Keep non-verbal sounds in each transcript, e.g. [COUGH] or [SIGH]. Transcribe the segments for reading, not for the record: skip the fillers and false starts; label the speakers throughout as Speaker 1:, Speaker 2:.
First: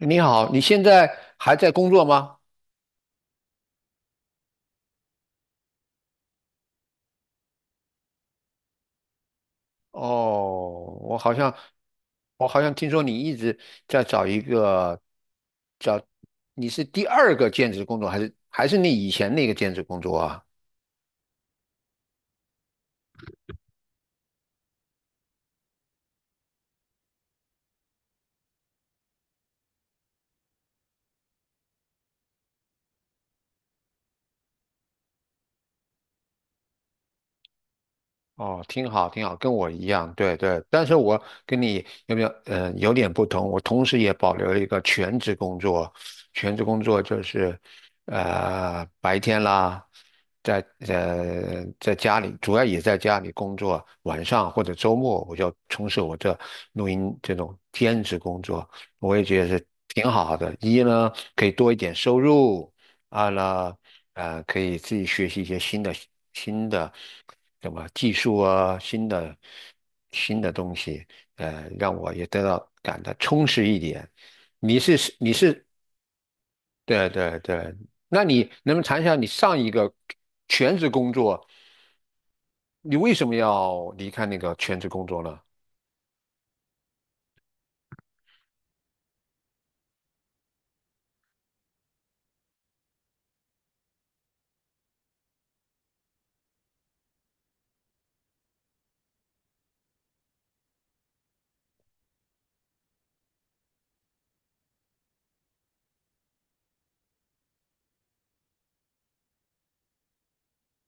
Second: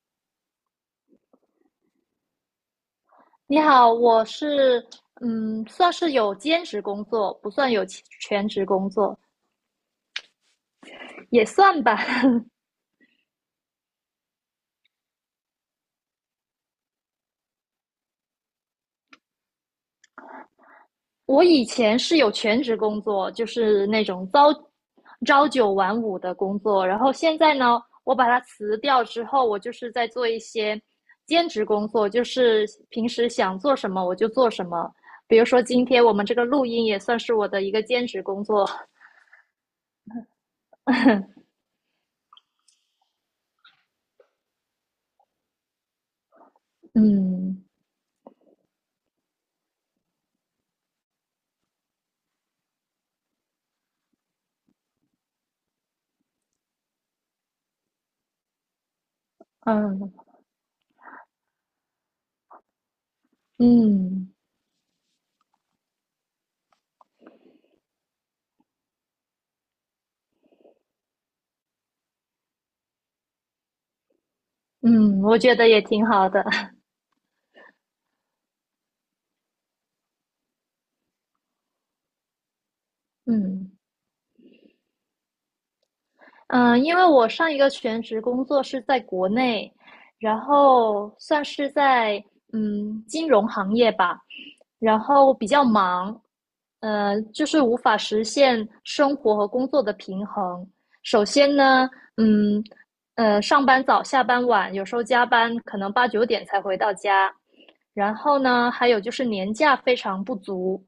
Speaker 1: 你好，你现在还在工作吗？
Speaker 2: 你好，我是算是有兼职工作，不算有其全职工作，
Speaker 1: 哦，我好
Speaker 2: 也
Speaker 1: 像，
Speaker 2: 算吧。[LAUGHS]
Speaker 1: 我好像听说你一直在找一个，找，你是第二个兼职工作，还是你以前那个兼职工作啊？
Speaker 2: 我以前是有全职工作，就是那种朝九晚五的工作，然后现在呢，我把它辞掉之后，我就是在做一些兼职工作，就是平时想做什么我就做什么。比如说今天我们这个录音也算是我的一个兼职工
Speaker 1: 哦，
Speaker 2: 作，
Speaker 1: 挺好，挺好，跟我一样，对对。但是我跟你有没有，嗯、有点不同。我同时也保留了一个全职工作，全职工
Speaker 2: [LAUGHS]
Speaker 1: 作就是，
Speaker 2: 嗯
Speaker 1: 白天啦，在在家里，主要也在家里工作，晚上或者周末我就从事我这录音这种兼职工作，我也觉得是挺
Speaker 2: 嗯
Speaker 1: 好的。一呢，可以多一点收入；二呢，
Speaker 2: 嗯
Speaker 1: 可以自己学习一些新的什么技术啊，新的东西，让我也感到充实一点。你是
Speaker 2: 嗯，
Speaker 1: 你
Speaker 2: 我觉
Speaker 1: 是
Speaker 2: 得也挺好的，
Speaker 1: 对对对，那你能不能谈一下你上一个全职工作，你为什
Speaker 2: [LAUGHS]
Speaker 1: 么
Speaker 2: 嗯。
Speaker 1: 要离开那个全职工作呢？
Speaker 2: 因为我上一个全职工作是在国内，然后算是在金融行业吧，然后比较忙，就是无法实现生活和工作的平衡。首先呢，嗯，上班早，下班晚，有时候加班可能八九点才回到家。然后呢，还有就是年假非常不足，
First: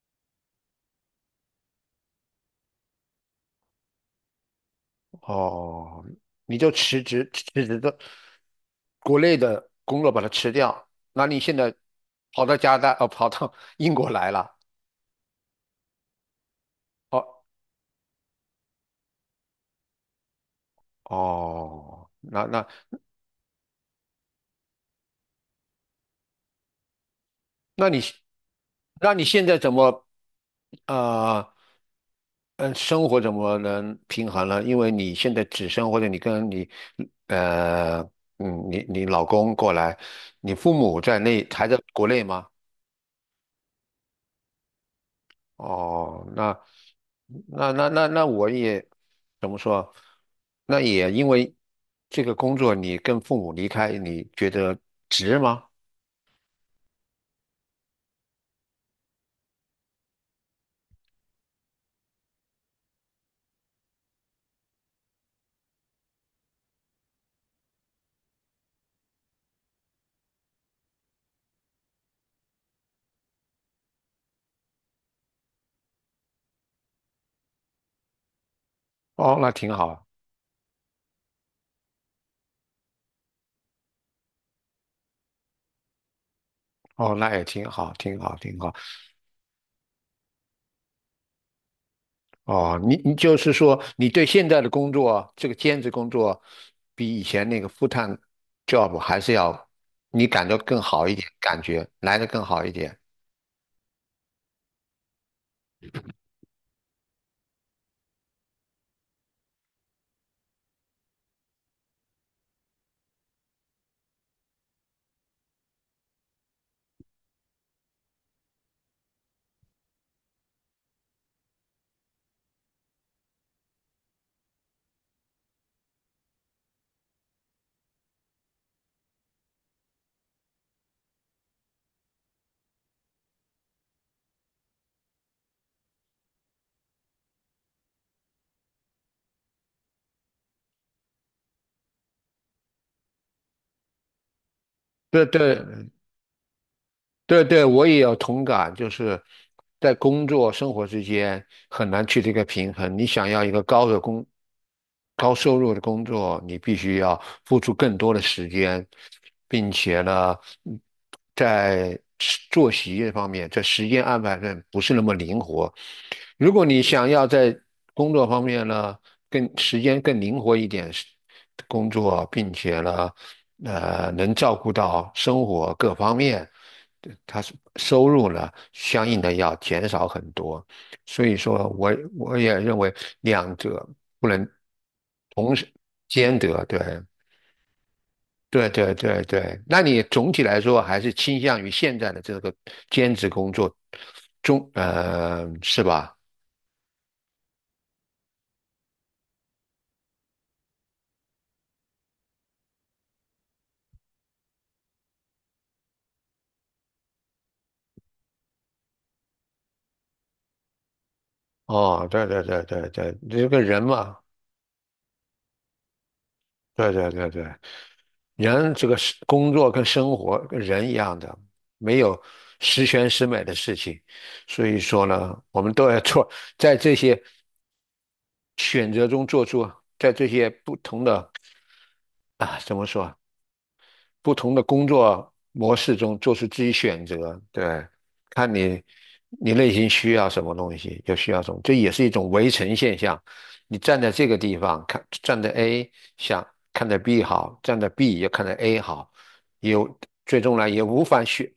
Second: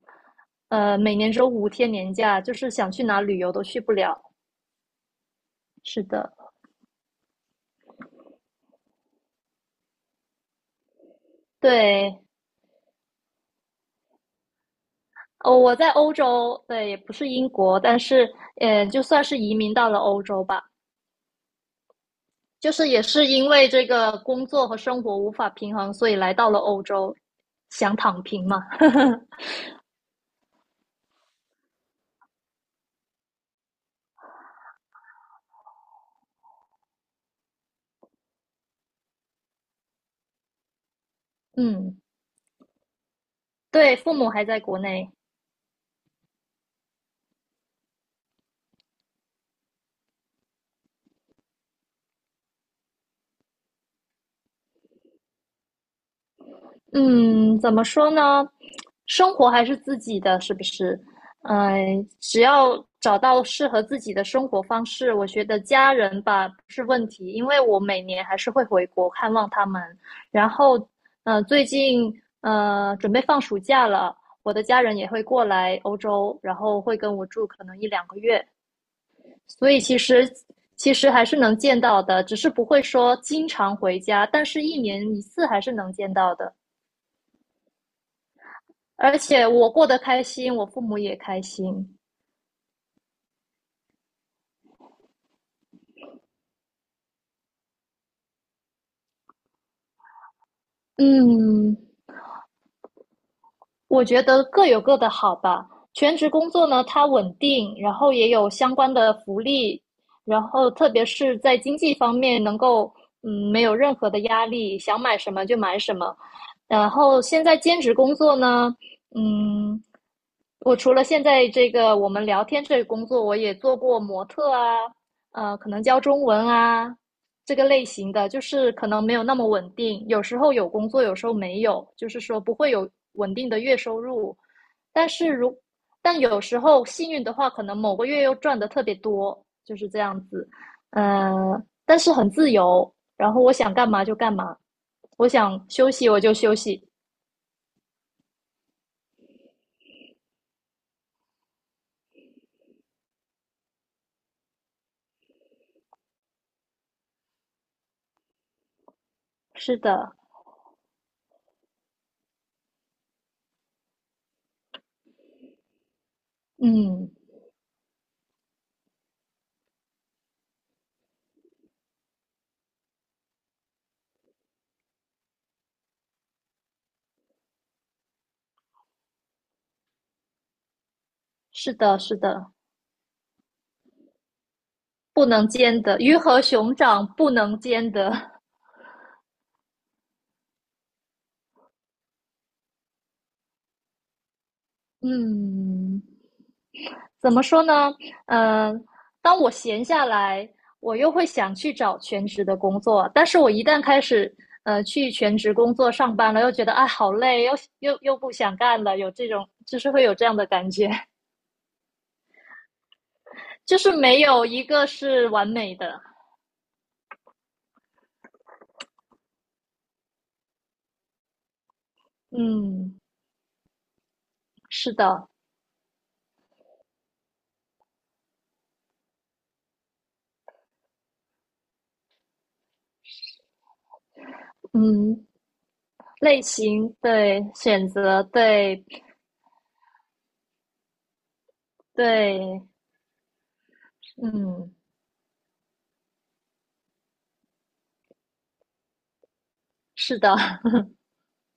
Speaker 2: 每年只有五天年假，就是想去哪旅游都去不了。是
Speaker 1: 哦，
Speaker 2: 的。
Speaker 1: 你就辞职的国内的工作把它辞掉，那你现在
Speaker 2: 对，
Speaker 1: 跑到加拿大，哦，跑到 [LAUGHS] 英国来了。
Speaker 2: 哦，我在欧洲，对，也不
Speaker 1: 哦。
Speaker 2: 是英国，但是，就算是移民到了欧洲吧，
Speaker 1: 哦，
Speaker 2: 就是也是因为这个工作和生活无法平衡，所以来到了欧洲，
Speaker 1: 那
Speaker 2: 想
Speaker 1: 你
Speaker 2: 躺平嘛。
Speaker 1: 那你
Speaker 2: [LAUGHS]
Speaker 1: 现在怎么啊？嗯，生活怎么能平衡呢？因为你现在或者你跟你呃嗯你你老公过来，你父母在内还在
Speaker 2: 嗯，
Speaker 1: 国内吗？
Speaker 2: 对，父母还在国内。
Speaker 1: 哦，那怎么说？那也因为这个工作，你跟父母离开，你觉得值吗？
Speaker 2: 嗯，怎么说呢？生活还是自己的，是不是？嗯、只要找到适合自己的生活方式，我觉得家人吧不是问题，因为我每年还是会回国看望他们。然后，最近准备放暑假了，我的家人也会过来欧洲，然后会跟我住可能一两个月，
Speaker 1: 哦，那
Speaker 2: 所
Speaker 1: 挺
Speaker 2: 以其
Speaker 1: 好。
Speaker 2: 实其实还是能见到的，只是不会说经常回家，但是一年一次还是能见到的。
Speaker 1: 哦，那也挺好，挺好，挺好。
Speaker 2: 而且我过得开心，我父母也开心。
Speaker 1: 哦，你就是说，你对现在的工作，这个兼职工作，比以前那个 f u job 还是要，你感
Speaker 2: 嗯，
Speaker 1: 觉来的更好一点。
Speaker 2: 我觉得各有各的好吧。全职工作呢，它稳定，然后也有相关的福利，然后特别是在经济方面能够没有任何的压力，想买什么就买什么。然后现在兼职工作呢，嗯，我除了现在这个我们聊天这个工作，我也做过模特啊，可能教中文啊，这个类型的，就是可能没有那么稳定，有时候有工作，有时候没有，就是说不会有稳定的月收入。但是如但有时候幸运的话，可能某个月又赚的特别多，就是这样子。但是很自由，然后我想干嘛就干嘛，
Speaker 1: 对
Speaker 2: 我想
Speaker 1: 对
Speaker 2: 休息我就休息。
Speaker 1: 对对，我也有同感，就是在工作生活之间很难去这个平衡。你想要一个高收入的工作，你必须要付出更多的时间，并
Speaker 2: 是
Speaker 1: 且
Speaker 2: 的，
Speaker 1: 呢，嗯作息这方面，在时间安排上不是那么灵活。如果你想
Speaker 2: 嗯，
Speaker 1: 要在工作方面呢，更时间更灵活一点是工作，并且呢，能照顾到生活各方面。对他是收入呢，相应的要减少很多，所以说
Speaker 2: 是
Speaker 1: 我
Speaker 2: 的，是
Speaker 1: 我
Speaker 2: 的，
Speaker 1: 也认为两者不能
Speaker 2: 不能
Speaker 1: 同时
Speaker 2: 兼得，鱼
Speaker 1: 兼
Speaker 2: 和
Speaker 1: 得，
Speaker 2: 熊
Speaker 1: 对。
Speaker 2: 掌不能兼得。[LAUGHS]
Speaker 1: 对对对对，那你总体来说还是倾向于现在的这个兼职工作中，是
Speaker 2: 嗯，
Speaker 1: 吧？
Speaker 2: 怎么说呢？嗯、呃当我闲下来，我又会想去找全职的工作，但是我一旦开始去全职工作上班了，又觉得哎好累，又不想干了，有这种就是会有这样的感觉，[LAUGHS]
Speaker 1: 哦，对对对对对，这个
Speaker 2: 就
Speaker 1: 人
Speaker 2: 是
Speaker 1: 嘛，
Speaker 2: 没有一个是完美的。
Speaker 1: 对对对对，人这个是工作跟生活跟人一样的，没有十
Speaker 2: 嗯，
Speaker 1: 全十美的事情，所以
Speaker 2: 是
Speaker 1: 说
Speaker 2: 的，
Speaker 1: 呢，我们都要做，在这些选择中做出，在这些不同的啊，怎么说，不同的工
Speaker 2: 嗯，
Speaker 1: 作模式中做
Speaker 2: 类
Speaker 1: 出自己
Speaker 2: 型
Speaker 1: 选择，
Speaker 2: 对，
Speaker 1: 对，
Speaker 2: 选择
Speaker 1: 看你
Speaker 2: 对
Speaker 1: 你内心需要什么东西，就需要什么，这也是一种围
Speaker 2: 对，
Speaker 1: 城现象。你站在这个地
Speaker 2: 嗯，
Speaker 1: 方看，站在 A 想看着 B 好，站在 B 又看着 A 好，有
Speaker 2: 是的，
Speaker 1: 最终呢也无法选，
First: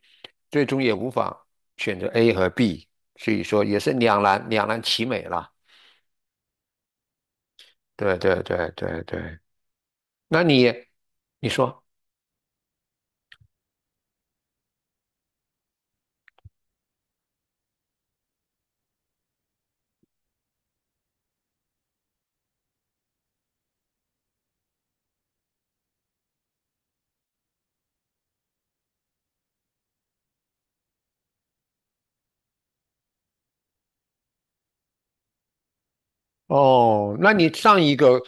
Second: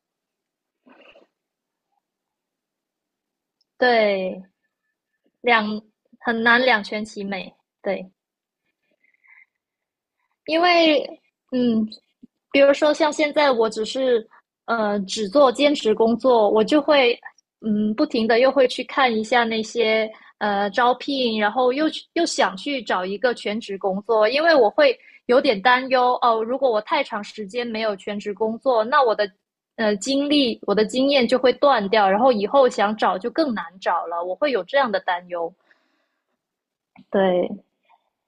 Speaker 1: 最终也无法选择 A 和 B，所以说也是两
Speaker 2: 对，
Speaker 1: 难两难其美了。
Speaker 2: 两很难两全其美，对。
Speaker 1: 对对对对对，那
Speaker 2: 因
Speaker 1: 你
Speaker 2: 为
Speaker 1: 你说。
Speaker 2: 嗯，比如说像现在我只是只做兼职工作，我就会不停的又会去看一下那些招聘，然后又想去找一个全职工作，因为我会有点担忧哦，如果我太长时间没有全职工作，那我的经历我的经验就会断掉，然后以后想找就更难找了，我会有这样的担忧。
Speaker 1: 哦，那你
Speaker 2: 对，
Speaker 1: 上一个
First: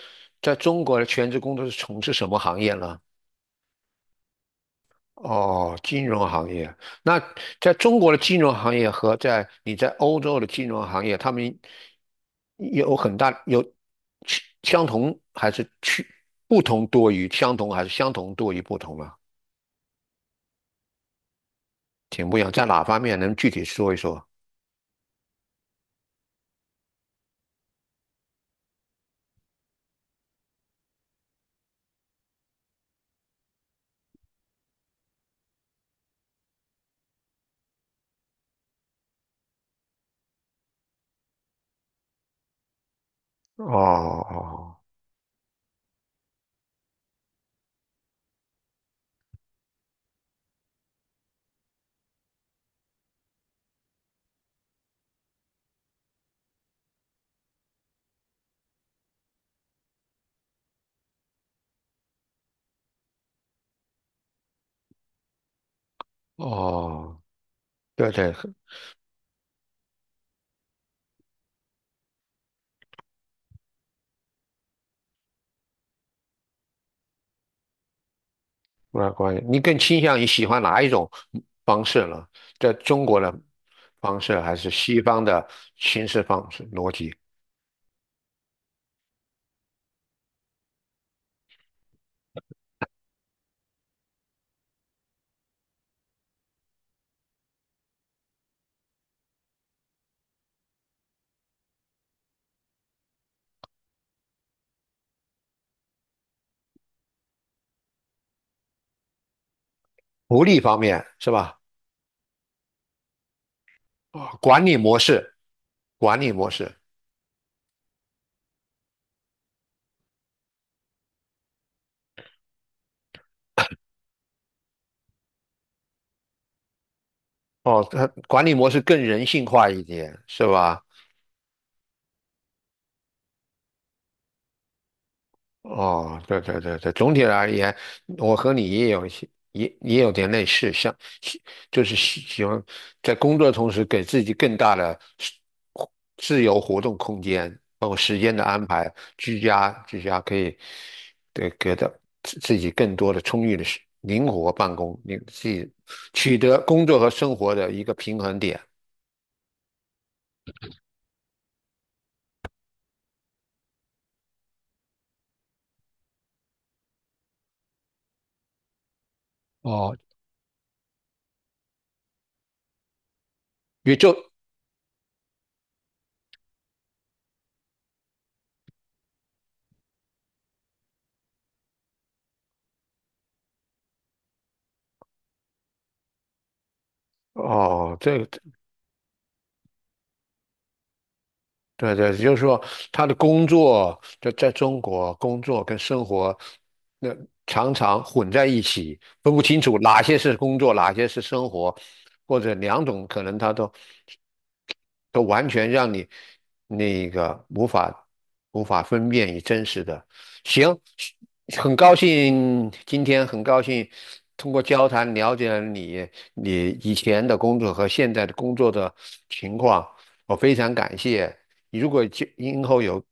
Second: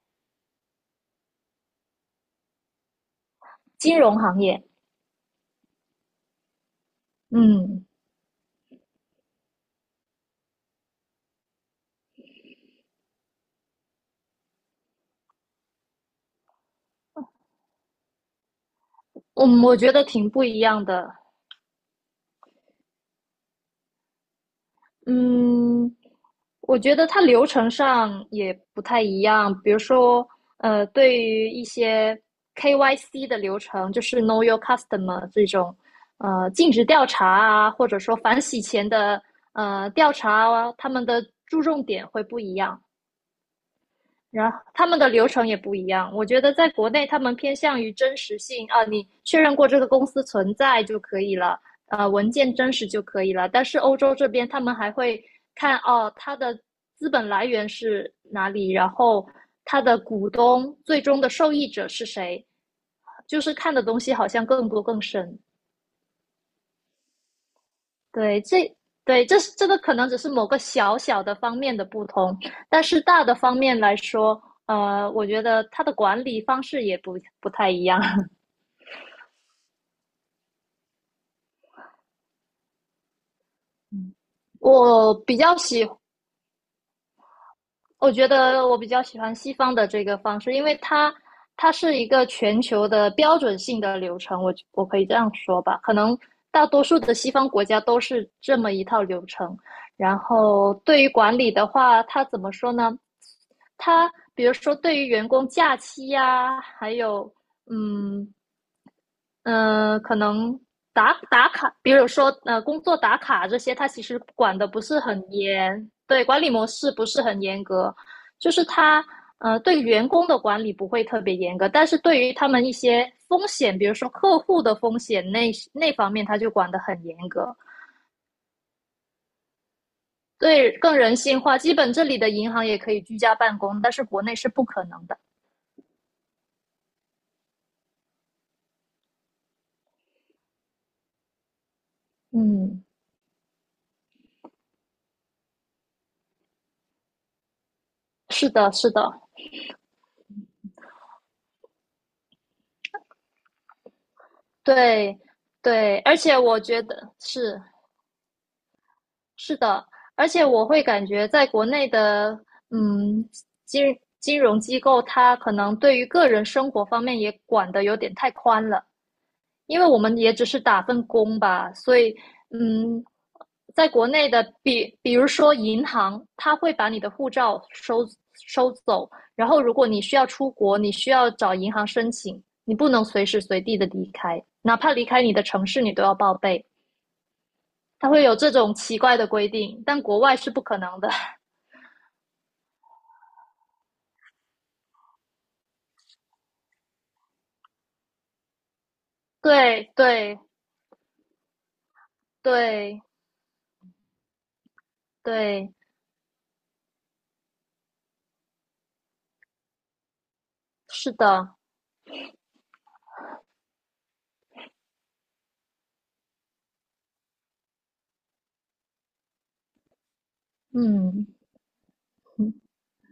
Speaker 1: 在中国的全职工作是从事什么行业呢？
Speaker 2: 金融行业，
Speaker 1: 哦，金融行业。那
Speaker 2: 嗯
Speaker 1: 在
Speaker 2: 嗯，
Speaker 1: 中国的金融行业和在你在欧洲的金融行业，他们有很大有区相同还是去不同多于相同还是相同多于不同呢？
Speaker 2: 我觉得挺不一样的。
Speaker 1: 挺不一样，在哪方面能具体说一说？
Speaker 2: 嗯，我觉得它流程上也不太一样。比如说，对于一些 KYC 的流程，就是 Know Your Customer 这种，尽职调查啊，或者说反洗钱的调查啊，他们的注重点会不一样。
Speaker 1: 哦
Speaker 2: 然后他们的流程也不一样，我觉得在国内他们偏向于真实性啊，你确认过这个公司存在就可以了，文件真实就可以了。但是欧洲这边他们还会看哦，它的资本来源是哪里，然后它的股东最终的受益者是谁，就是看的东西好像更多更深。
Speaker 1: 哦哦，对对，
Speaker 2: 对，这对这是这个可能只是某个小小的方面的不同，但是大的方面来说，我觉得它的管理方式也不太一样。[LAUGHS]
Speaker 1: 那关系，你更倾向于喜欢哪一种方式呢？在中国的方式，还是西
Speaker 2: 我
Speaker 1: 方
Speaker 2: 比
Speaker 1: 的
Speaker 2: 较喜
Speaker 1: 形式方式逻辑？
Speaker 2: 我觉得我比较喜欢西方的这个方式，因为它是一个全球的标准性的流程，我可以这样说吧，可能大多数的西方国家都是这么一套流程。然后对于管理的话，它怎么说呢？它比如说对于员工假期呀、啊还有嗯可
Speaker 1: 福利
Speaker 2: 能
Speaker 1: 方面
Speaker 2: 打
Speaker 1: 是
Speaker 2: 打
Speaker 1: 吧？
Speaker 2: 卡，比如说工作打卡这些，它其实
Speaker 1: 啊，
Speaker 2: 管
Speaker 1: 管
Speaker 2: 的
Speaker 1: 理
Speaker 2: 不
Speaker 1: 模
Speaker 2: 是很
Speaker 1: 式，
Speaker 2: 严，
Speaker 1: 管
Speaker 2: 对，
Speaker 1: 理
Speaker 2: 管理
Speaker 1: 模
Speaker 2: 模
Speaker 1: 式，
Speaker 2: 式不是很严格，就是它对员工的管理不会特别严格，但是对于他们一些风险，比如说客户的风险那方面，它就管得很严格，
Speaker 1: 哦，它管理模式更人性化一点，是
Speaker 2: 对，
Speaker 1: 吧？
Speaker 2: 更人性化。基本这里的银行也可以居家办公，但是国内是不可能的。
Speaker 1: 哦，对对对对，总体而言，我和你也有一些，也有点类似，像喜就是喜欢
Speaker 2: 嗯，
Speaker 1: 在工作的同时给自己更大的是自由活动空间，包括时间的
Speaker 2: 是
Speaker 1: 安
Speaker 2: 的，是
Speaker 1: 排，
Speaker 2: 的，
Speaker 1: 居家可以对给到自己更多的充裕的灵活办公，你
Speaker 2: 对
Speaker 1: 自己
Speaker 2: 对，而
Speaker 1: 取
Speaker 2: 且
Speaker 1: 得
Speaker 2: 我觉
Speaker 1: 工作和
Speaker 2: 得
Speaker 1: 生活
Speaker 2: 是。
Speaker 1: 的一个平衡点。
Speaker 2: 是的，而且我会感觉在国内的，嗯，金融机构，它可能对于个人生活方面也管得有点太宽了，因为
Speaker 1: 哦，
Speaker 2: 我们也只是打份工吧，所以，嗯，在
Speaker 1: 也
Speaker 2: 国
Speaker 1: 就
Speaker 2: 内的，比如说银行，它会把你的护照收走，然后如果你需要出国，你需要找银行申请，你不能随时随地的离开，哪怕离开你的城市，你都要报备。
Speaker 1: 哦，
Speaker 2: 它会
Speaker 1: 这
Speaker 2: 有这种奇怪的规定，但国外是不可能的。[LAUGHS]
Speaker 1: 对对，就是说他的工作在中国工作跟生活，那常常混在一起，分不清楚
Speaker 2: 对
Speaker 1: 哪些是
Speaker 2: 对
Speaker 1: 工作，哪些是生活，或者两
Speaker 2: 对
Speaker 1: 种可能他都完全
Speaker 2: 对，
Speaker 1: 让你那个无法分辨与真实的。行，
Speaker 2: 是的，
Speaker 1: 很高兴通过交谈了解了你以前的工作和现在的工作的情况，我非常感
Speaker 2: 嗯
Speaker 1: 谢。如果今后有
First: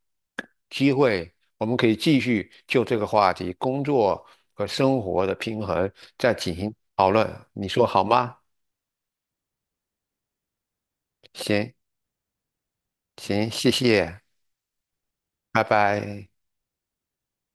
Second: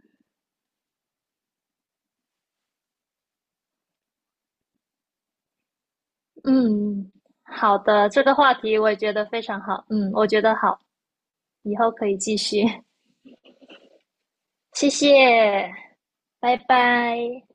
Speaker 1: 机会，我们可以继续就这个话题，工作和生活的平衡再进行讨
Speaker 2: 嗯，
Speaker 1: 论，你
Speaker 2: 好
Speaker 1: 说好
Speaker 2: 的，这个
Speaker 1: 吗？
Speaker 2: 话题我也觉得非常好，嗯，我觉得好，
Speaker 1: 行
Speaker 2: 以后可以继续，
Speaker 1: 行，谢谢，
Speaker 2: [LAUGHS] 谢谢，
Speaker 1: 拜拜。
Speaker 2: 拜拜。